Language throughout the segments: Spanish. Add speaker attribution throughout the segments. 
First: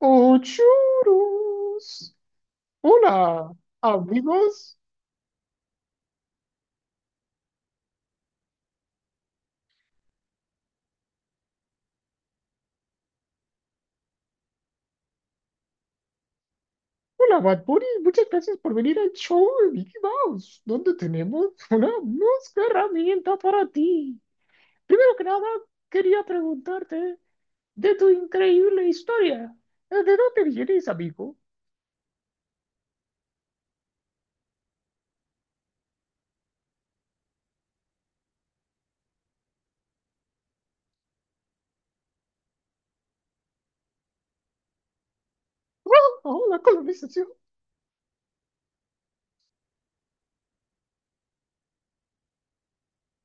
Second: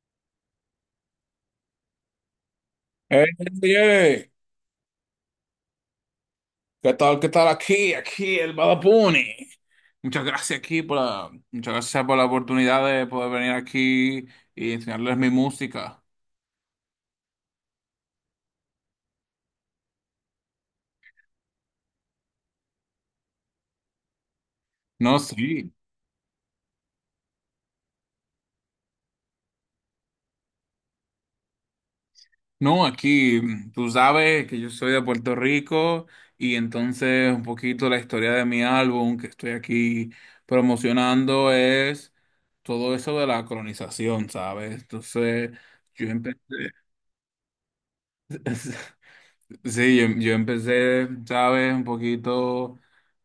Speaker 1: ¡Ochurus!
Speaker 2: Hey,
Speaker 1: Hola,
Speaker 2: DJ,
Speaker 1: amigos.
Speaker 2: ¿qué tal? ¿Qué tal aquí? Aquí el Badapuni. Muchas gracias aquí muchas gracias por la oportunidad de poder venir aquí y enseñarles mi música.
Speaker 1: Hola, Bad Bunny. Muchas gracias por venir al show de Mickey Mouse, donde tenemos una música herramienta para ti. Primero
Speaker 2: No,
Speaker 1: que nada,
Speaker 2: sí.
Speaker 1: quería preguntarte de tu increíble historia. ¿De dónde vienes, amigo?
Speaker 2: No, aquí tú sabes que yo soy de Puerto Rico y entonces un poquito la historia de mi álbum que estoy aquí promocionando es todo eso de la colonización, ¿sabes? Entonces yo
Speaker 1: ¡Wow!
Speaker 2: empecé.
Speaker 1: ¡Oh, la colonización!
Speaker 2: Sí, yo empecé, ¿sabes? Un poquito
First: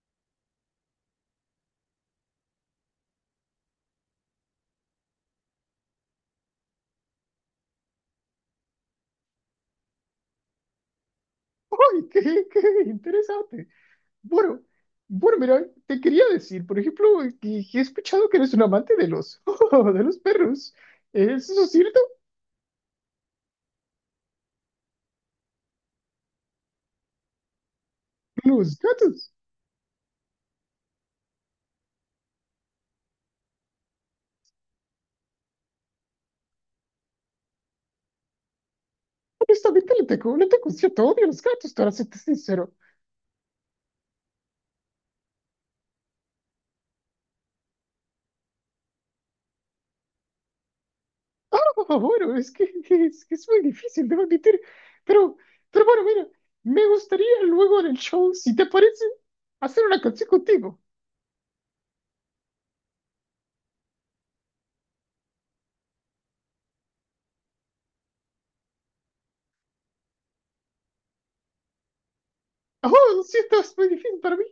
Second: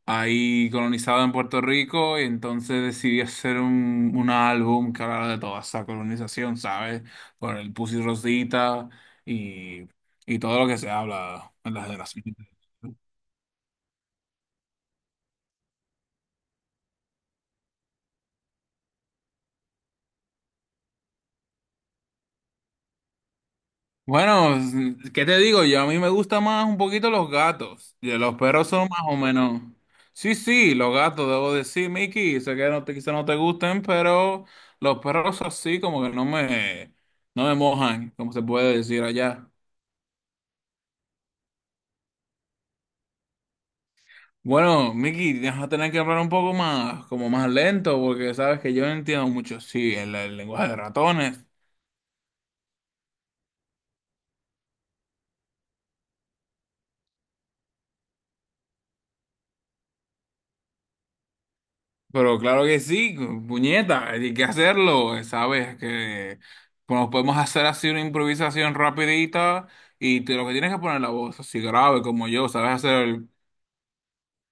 Speaker 2: ahí colonizado en Puerto Rico y entonces decidí hacer un álbum que hablara de toda esa colonización, ¿sabes? Por el Pussy Rosita y, y todo lo que se habla en las
Speaker 1: ¡Ay, qué,
Speaker 2: generaciones.
Speaker 1: qué interesante! Bueno, bueno, mira, te quería decir, por ejemplo, que he escuchado que eres un amante de los, de los perros. ¿Es eso cierto?
Speaker 2: Bueno, ¿qué te digo? Yo a mí me gustan más un poquito los gatos. Y los perros
Speaker 1: Los
Speaker 2: son más o
Speaker 1: gatos.
Speaker 2: menos. Sí, sí, los gatos, debo decir, Mickey. Sé que quizá no te gusten, pero los perros así como que no me mojan, como se puede decir allá.
Speaker 1: Honestamente, le tengo un cierto odio a los gatos, para serte sincero.
Speaker 2: Bueno, Mickey, vas a tener que hablar un poco más, como más lento, porque sabes que yo no entiendo mucho, sí, el lenguaje de ratones.
Speaker 1: Ah, bueno, que es muy difícil, debo admitir. Pero, pero bueno, mira, me gustaría luego en el show, si te parece, hacer una canción contigo.
Speaker 2: Pero claro que sí, puñeta, hay que hacerlo, ¿sabes? Que bueno, podemos hacer así una improvisación rapidita y te, lo que tienes que poner la voz así grave como yo, ¿sabes?
Speaker 1: Oh,
Speaker 2: Hacer
Speaker 1: lo
Speaker 2: el...
Speaker 1: siento, es muy difícil para mí,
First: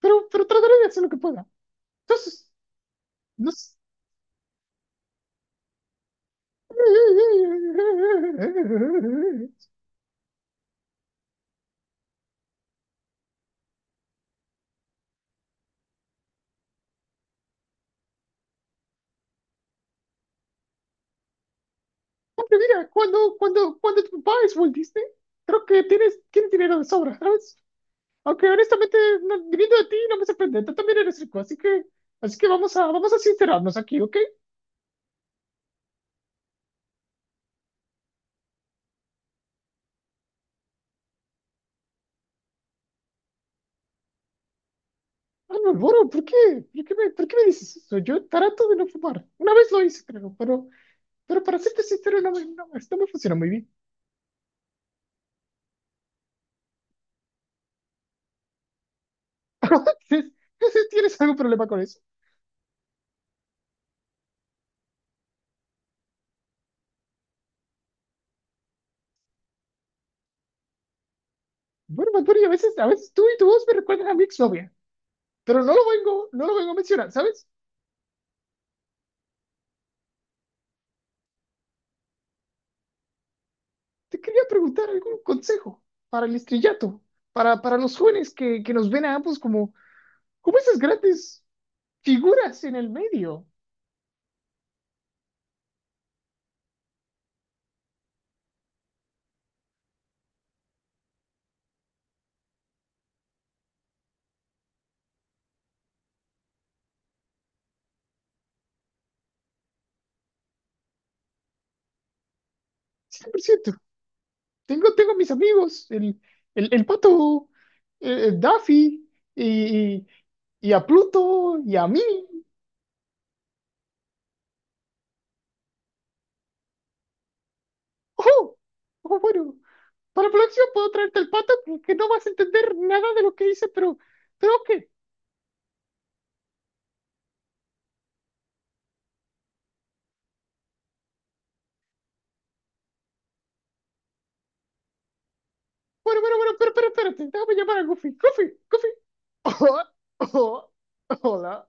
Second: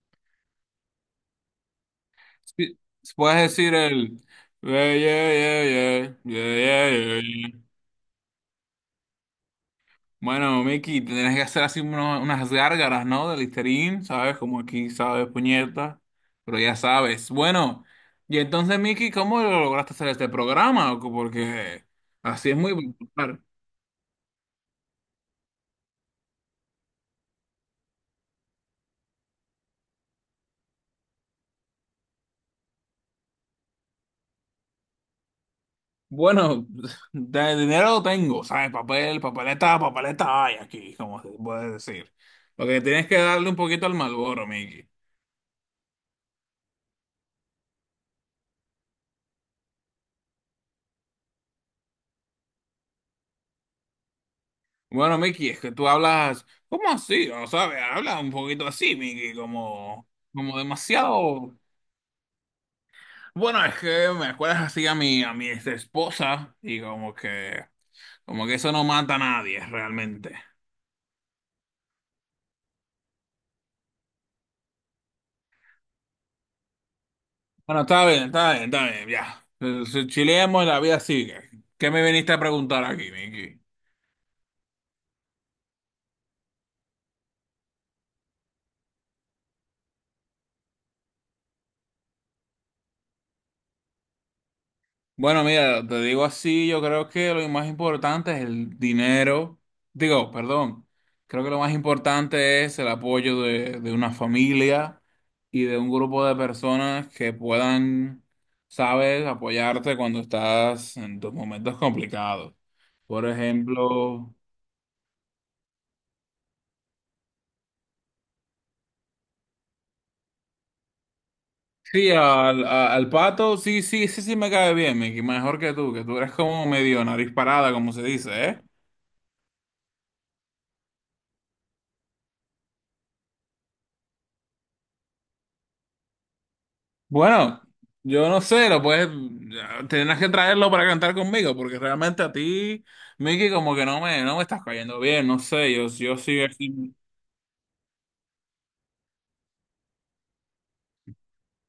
Speaker 1: pero trataré de hacer lo que pueda. Entonces,
Speaker 2: sí, puedes
Speaker 1: no
Speaker 2: decir
Speaker 1: sé.
Speaker 2: el... Yeah, yeah, yeah, yeah, yeah, yeah, yeah, yeah. Bueno, Miki, te tienes que hacer así unas gárgaras, ¿no? De Listerine, ¿sabes? Como aquí, ¿sabes? Puñeta. Pero ya sabes. Bueno, y entonces, Miki, ¿cómo lo lograste hacer este programa? Porque así
Speaker 1: Porque
Speaker 2: es
Speaker 1: mira,
Speaker 2: muy
Speaker 1: cuando,
Speaker 2: popular.
Speaker 1: cuando, cuando tu papá es Walt Disney, creo que tienes dinero de sobra, ¿sabes? Aunque honestamente, viniendo de ti, no me sorprende, tú también eres rico, así que vamos a, vamos a sincerarnos aquí, ¿ok?
Speaker 2: Bueno, de dinero tengo, ¿sabes? Papel, papeleta, papeleta hay aquí, como se puede decir. Lo que tienes que darle un poquito al Malboro, Miki.
Speaker 1: Ah, no, Boro, ¿por qué? ¿Por qué me dices eso? Yo trato de no fumar. Una vez lo hice, creo, pero para serte sincero, no, esto me funciona muy bien.
Speaker 2: Bueno, Miki, es que tú hablas, ¿cómo así? ¿No sabes? Habla un poquito así, Miki, como, como
Speaker 1: Entonces, ¿tienes algún
Speaker 2: demasiado.
Speaker 1: problema con eso?
Speaker 2: Bueno, es que me acuerdas así a a mi ex esposa y como que eso no mata a nadie realmente.
Speaker 1: Bueno, Bad Bunny, a veces tú y tu voz me recuerdan a mi exnovia. Pero no lo vengo a mencionar, ¿sabes?
Speaker 2: Bueno, está bien, está bien, está bien, ya. Si Chileamos y la vida sigue. ¿Qué me viniste a preguntar aquí, Miki?
Speaker 1: Te quería preguntar algún consejo para el estrellato, para los jóvenes que nos ven a ambos como, como esas grandes figuras en el medio.
Speaker 2: Bueno, mira, te digo así, yo creo que lo más importante es el dinero. Digo, perdón, creo que lo más importante es el apoyo de una familia y de un grupo de personas que puedan, sabes, apoyarte cuando estás en tus momentos complicados. Por
Speaker 1: Cien por ciento.
Speaker 2: ejemplo,
Speaker 1: Tengo mis amigos, el pato, el Daffy, y, y a Pluto, y a mí.
Speaker 2: sí, al pato, sí, sí, sí, sí me cae bien, Mickey, mejor que tú eres como medio nariz parada, como se dice,
Speaker 1: ¡Oh!
Speaker 2: ¿eh?
Speaker 1: Oh, bueno, para la próxima puedo traerte el pato que no vas a entender nada de lo que hice, pero ok.
Speaker 2: Bueno, yo no sé, lo puedes, tendrás que traerlo para cantar conmigo, porque realmente a ti, Mickey, como que no me estás cayendo bien, no sé, yo
Speaker 1: Bueno, bueno,
Speaker 2: sigo
Speaker 1: bueno, pero
Speaker 2: aquí.
Speaker 1: espérate, déjame llamar a Goofy. Goofy, Goofy. Hola,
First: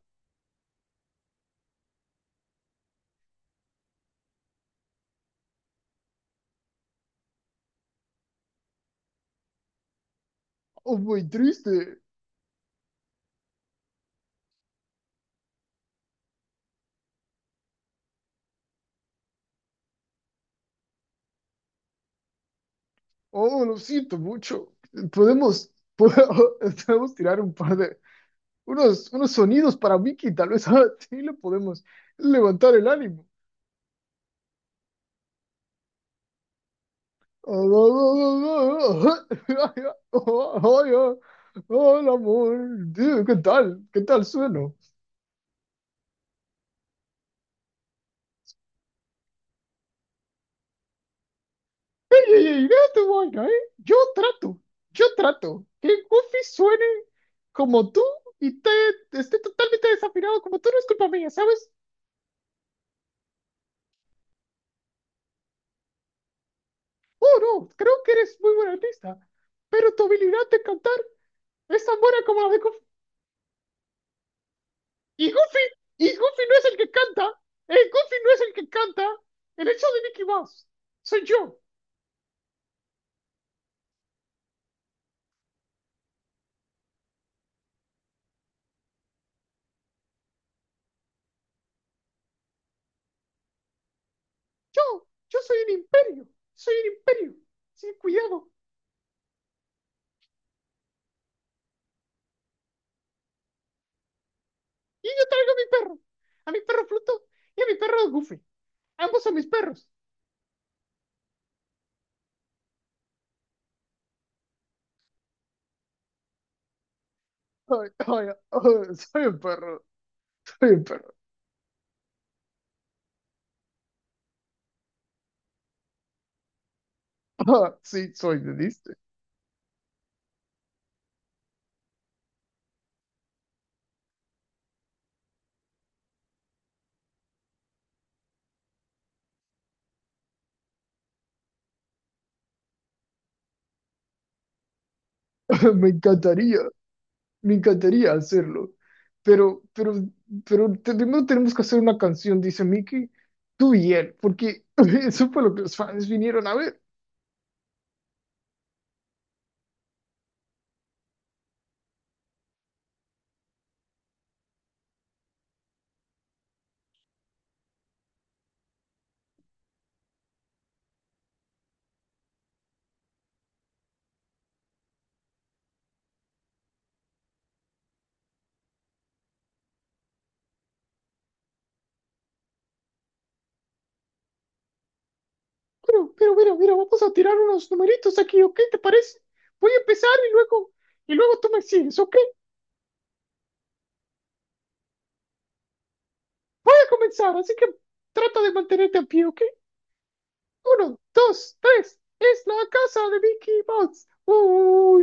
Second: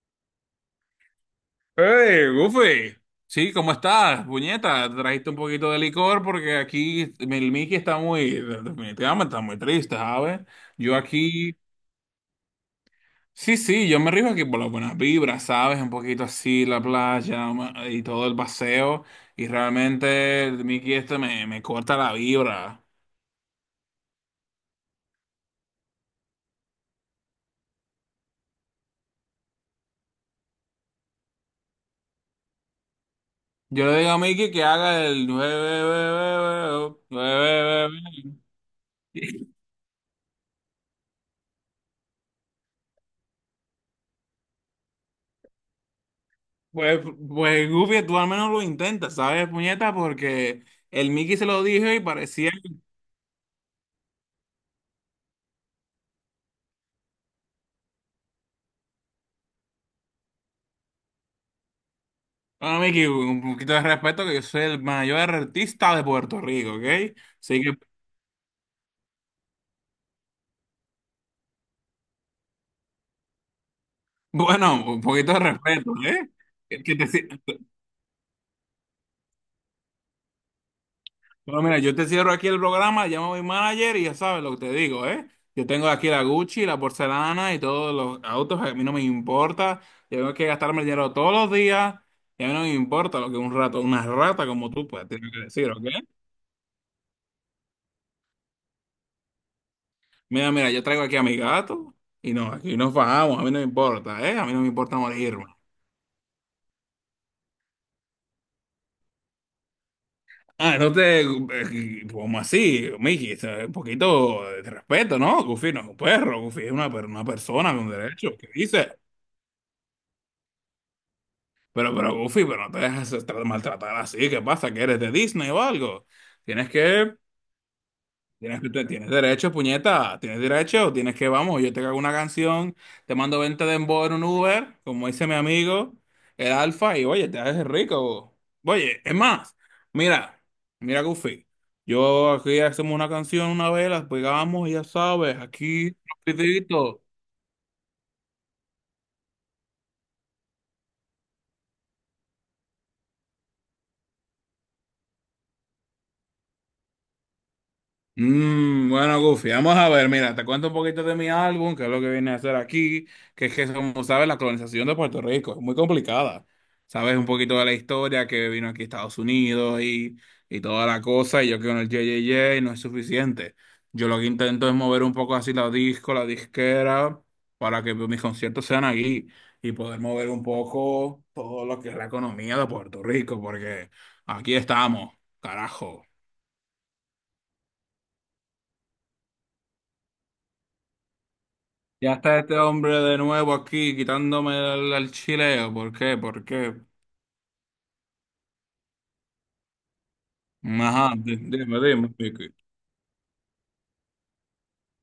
Speaker 2: ¡Hey, Goofy! Sí, ¿cómo estás, puñeta? Trajiste un poquito de licor porque aquí el Mickey está muy, definitivamente está muy triste, ¿sabes? Yo
Speaker 1: oh, muy
Speaker 2: aquí,
Speaker 1: triste.
Speaker 2: sí, sí, yo me río aquí por las buenas vibras, ¿sabes? Un poquito así, y todo el paseo, y realmente el Mickey este me corta la vibra.
Speaker 1: Oh, lo siento mucho. Podemos, po- podemos tirar un par de, unos, unos sonidos para Mickey, tal vez así le podemos levantar el ánimo.
Speaker 2: Yo le digo a Mickey que haga el...
Speaker 1: Hola, amor. Dude, ¿qué tal? ¿Qué tal suena?
Speaker 2: Pues, pues Goofy, tú al menos lo intentas, ¿sabes, puñeta? Porque el Mickey se lo dijo y
Speaker 1: Ey,
Speaker 2: parecía...
Speaker 1: ey, deja tu vaina, ¿eh? Yo trato que Goofy suene como tú y te, esté totalmente desafinado como tú, no es culpa mía, ¿sabes?
Speaker 2: Bueno, Mickey, un poquito de respeto, que yo soy el mayor artista de Puerto Rico, ¿ok?
Speaker 1: Oh,
Speaker 2: Así
Speaker 1: no,
Speaker 2: que,
Speaker 1: creo que eres muy buen artista, pero tu habilidad de cantar es tan buena como la de Goofy.
Speaker 2: bueno, un
Speaker 1: Y
Speaker 2: poquito de
Speaker 1: Goofy, y Goofy
Speaker 2: respeto,
Speaker 1: no es el
Speaker 2: ¿eh?
Speaker 1: que
Speaker 2: Que te,
Speaker 1: canta,
Speaker 2: si-
Speaker 1: el Goofy no es el que canta, el hecho de Mickey Mouse, soy yo,
Speaker 2: Bueno, mira, yo te cierro aquí el programa, llamo a mi manager y ya sabes lo que te digo, ¿eh? Yo tengo aquí la Gucci, la porcelana y todos los autos, a mí no me importa. Yo tengo que gastarme el dinero todos los días y a mí no me importa lo que un rato, una rata como tú,
Speaker 1: yo,
Speaker 2: pues, tienes que decir, ¿ok?
Speaker 1: soy un imperio, sin cuidado,
Speaker 2: Mira, mira, yo traigo aquí a mi gato y no, aquí nos bajamos, a mí no me importa, ¿eh? A mí no me importa
Speaker 1: y yo
Speaker 2: morirme.
Speaker 1: traigo a mi perro Pluto y a mi perro Goofy. Ambos son mis perros.
Speaker 2: Ah, no te, como así, Miki, o sea, un poquito de respeto, ¿no? Goofy no es un perro, Goofy es una persona
Speaker 1: Ay,
Speaker 2: con
Speaker 1: ay,
Speaker 2: derecho, ¿qué dices?
Speaker 1: ay, soy un perro, soy un perro.
Speaker 2: Pero Goofy, pero no te dejes maltratar así. ¿Qué pasa? ¿Que eres de Disney o algo? Tienes que,
Speaker 1: Ah, sí, soy de Disney.
Speaker 2: Tienes derecho, puñeta. Tienes derecho, tienes que, vamos, yo te hago una canción, te mando 20 de dembow en un Uber, como dice mi amigo, el Alfa, y oye, te haces rico. Oye, es más, mira, mira Goofy. Yo aquí hacemos una canción una vez, las pegamos, ya sabes,
Speaker 1: Me
Speaker 2: aquí,
Speaker 1: encantaría,
Speaker 2: rapidito.
Speaker 1: me encantaría hacerlo. Pero, pero, Primero tenemos que hacer una canción, dice Mickey. Tú y él, porque eso fue lo que los fans vinieron a ver.
Speaker 2: Bueno, Goofy, vamos a ver, mira, te cuento un poquito de mi álbum, que es lo que viene a hacer aquí, que es que, como sabes, la colonización de Puerto Rico es muy complicada. Sabes un poquito de la historia que vino aquí a Estados Unidos y toda la cosa, y yo que con el JJJ no es suficiente. Yo lo que intento es mover un poco así la disquera, para que mis conciertos sean aquí y poder mover un poco todo lo que es la economía de Puerto Rico, porque aquí estamos, carajo.
Speaker 1: Mira, mira, vamos a tirar unos numeritos aquí, ¿ok? ¿Te parece? Voy a empezar y luego tú me sigues,
Speaker 2: Ya
Speaker 1: ¿ok?
Speaker 2: está este hombre de nuevo aquí quitándome el chileo. ¿Por qué? ¿Por
Speaker 1: Voy
Speaker 2: qué?
Speaker 1: a comenzar, así que trata de mantenerte a pie, ¿ok? Uno,
Speaker 2: Ajá,
Speaker 1: dos,
Speaker 2: dime,
Speaker 1: tres.
Speaker 2: dime,
Speaker 1: Es
Speaker 2: Vicky.
Speaker 1: la casa de Mickey Mouse. ¡Oh,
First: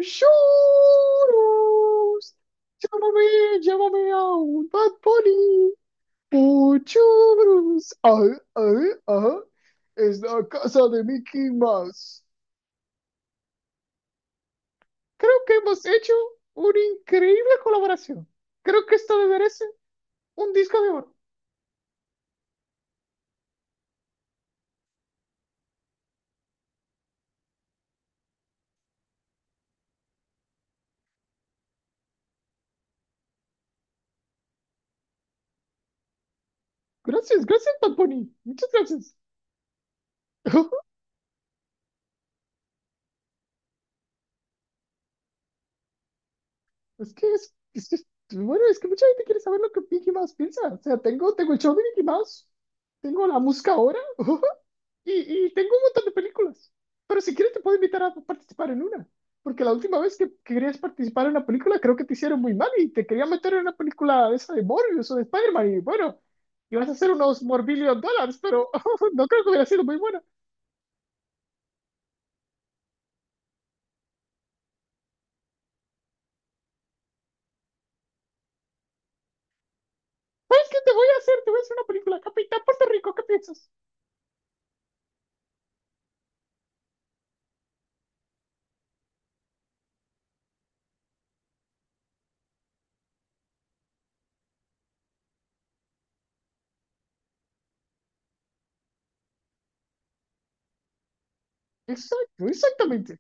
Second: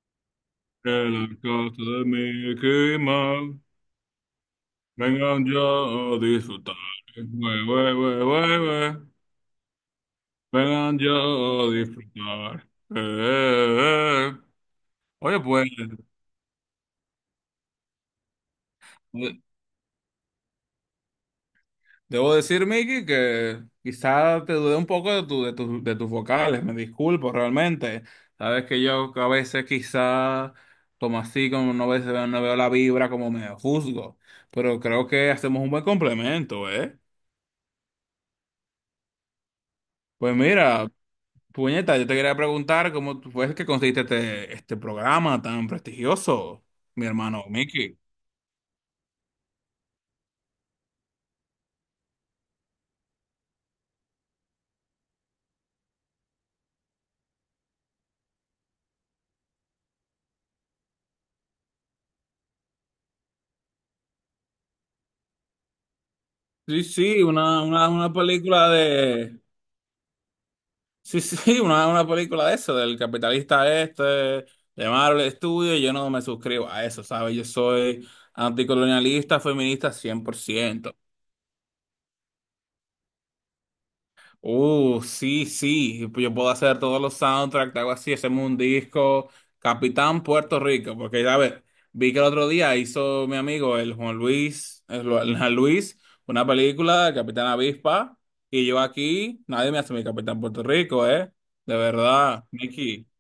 Speaker 2: Que las cosas de
Speaker 1: churros!
Speaker 2: mi esquema
Speaker 1: Llámame, llámame a un Bad
Speaker 2: vengan yo
Speaker 1: Bunny.
Speaker 2: a disfrutar.
Speaker 1: ¡Oh,
Speaker 2: Güey, güey,
Speaker 1: churros!
Speaker 2: güey,
Speaker 1: ¡Ay,
Speaker 2: güey,
Speaker 1: ay,
Speaker 2: güey.
Speaker 1: ay! Es la casa
Speaker 2: Vengan
Speaker 1: de
Speaker 2: yo
Speaker 1: Mickey
Speaker 2: a
Speaker 1: Mouse.
Speaker 2: disfrutar. Eh.
Speaker 1: Creo
Speaker 2: Oye,
Speaker 1: que
Speaker 2: pues,
Speaker 1: hemos hecho una increíble colaboración. Creo que esto me
Speaker 2: eh,
Speaker 1: merece un disco de oro.
Speaker 2: Debo decir, Miki, que quizá te dudé un poco de de tus vocales, me disculpo realmente. Sabes que yo a veces quizá como así, como no veo la vibra, como me juzgo, pero creo que hacemos un buen complemento, ¿eh?
Speaker 1: Gracias, gracias, Bad Bunny. Muchas gracias.
Speaker 2: Pues mira, puñeta, yo te quería preguntar cómo fue que conseguiste este programa tan prestigioso, mi hermano
Speaker 1: Es que,
Speaker 2: Miki.
Speaker 1: pues, bueno, es que mucha gente quiere saber lo que Mickey Mouse piensa. O sea, tengo, tengo el show de Mickey Mouse, tengo la música ahora y, y tengo un montón de películas. Pero si quieres te puedo invitar a participar en una. Porque la última vez que querías participar en una película creo que te hicieron muy mal y te querían meter en una película de esa de Morbius o de Spider-Man y bueno,
Speaker 2: Sí,
Speaker 1: ibas a hacer
Speaker 2: sí,
Speaker 1: unos morbillion
Speaker 2: una
Speaker 1: dólares,
Speaker 2: película
Speaker 1: pero no
Speaker 2: de...
Speaker 1: creo que hubiera sido muy buena.
Speaker 2: Sí, sí, una película de eso, del capitalista este, de Marvel Studios, yo no me suscribo a eso, ¿sabes? Yo soy anticolonialista, feminista cien por
Speaker 1: ¿Sabes qué te
Speaker 2: ciento
Speaker 1: voy a hacer? Te voy a hacer una película, Capitán Puerto Rico, ¿qué piensas?
Speaker 2: Sí, sí, yo puedo hacer todos los soundtracks, algo así, hacemos un disco, Capitán Puerto Rico, porque ya ves, vi que el otro día hizo mi amigo, el Juan Luis, el Juan Luis, una película de Capitán Avispa, y yo aquí, nadie me hace mi Capitán Puerto Rico, ¿eh? De verdad,
Speaker 1: Exacto,
Speaker 2: Mickey.
Speaker 1: exactamente.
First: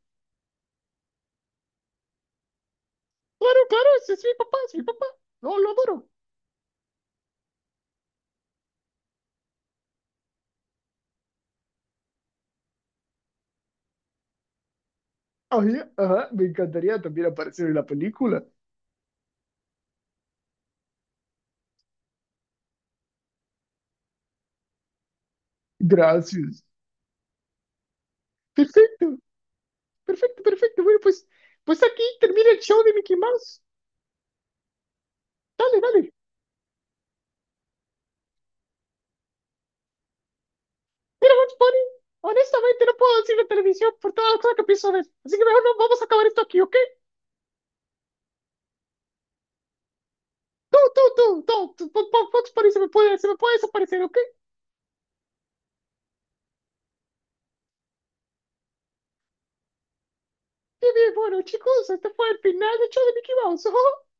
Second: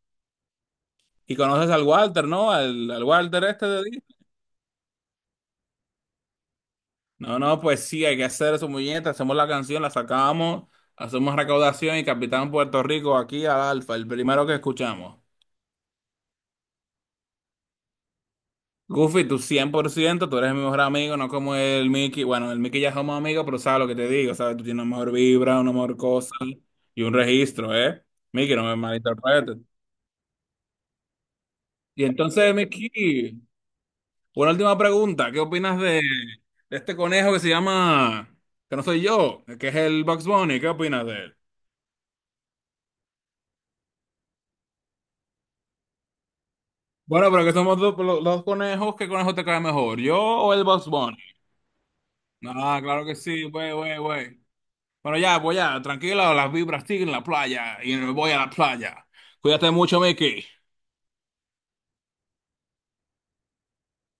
Speaker 2: Y conoces al Walter, ¿no? Al Walter
Speaker 1: Claro,
Speaker 2: este de
Speaker 1: claro, ese
Speaker 2: Disney.
Speaker 1: es mi papá, es mi papá. No, lo adoro.
Speaker 2: No, no, pues sí, hay que hacer su muñeca, hacemos la canción, la sacamos, hacemos recaudación y Capitán Puerto Rico aquí al Alfa, el primero que escuchamos.
Speaker 1: Oye, ajá, me encantaría también aparecer en la película.
Speaker 2: Goofy, tú 100%, tú eres mi mejor amigo, no como el Mickey. Bueno, el Mickey ya somos amigos, pero sabes lo que te digo, ¿sabes? Tú tienes una mejor vibra, una mejor cosa
Speaker 1: Gracias.
Speaker 2: y un registro, ¿eh? Mickey, no me
Speaker 1: Perfecto,
Speaker 2: malinterpretes.
Speaker 1: perfecto, perfecto. Bueno, pues, pues aquí
Speaker 2: Y
Speaker 1: termina
Speaker 2: entonces,
Speaker 1: el show de Mickey
Speaker 2: Mickey,
Speaker 1: Mouse.
Speaker 2: una última pregunta, ¿qué opinas
Speaker 1: Dale, dale.
Speaker 2: de este conejo que se llama, que no soy yo, que es el Bugs Bunny? ¿Qué opinas de él?
Speaker 1: Bugs Bunny, honestamente no puedo decir la televisión por todas las cosas que pienso ver. Así que mejor no, vamos a acabar esto aquí, ¿ok?
Speaker 2: Bueno, pero que somos dos, dos conejos, ¿qué conejo te cae mejor, yo o el
Speaker 1: Tú,
Speaker 2: Bugs
Speaker 1: tú,
Speaker 2: Bunny?
Speaker 1: tú, tú, tú, Bugs Bunny
Speaker 2: Ah, claro que
Speaker 1: se me
Speaker 2: sí,
Speaker 1: puede
Speaker 2: güey, güey,
Speaker 1: desaparecer, ¿ok?
Speaker 2: güey. Bueno, ya, pues ya, tranquila, las vibras siguen en la playa y me voy a la playa. Cuídate mucho, Mickey.
Speaker 1: Bien, bien, bueno, chicos, este fue el final del show de Mickey Mouse.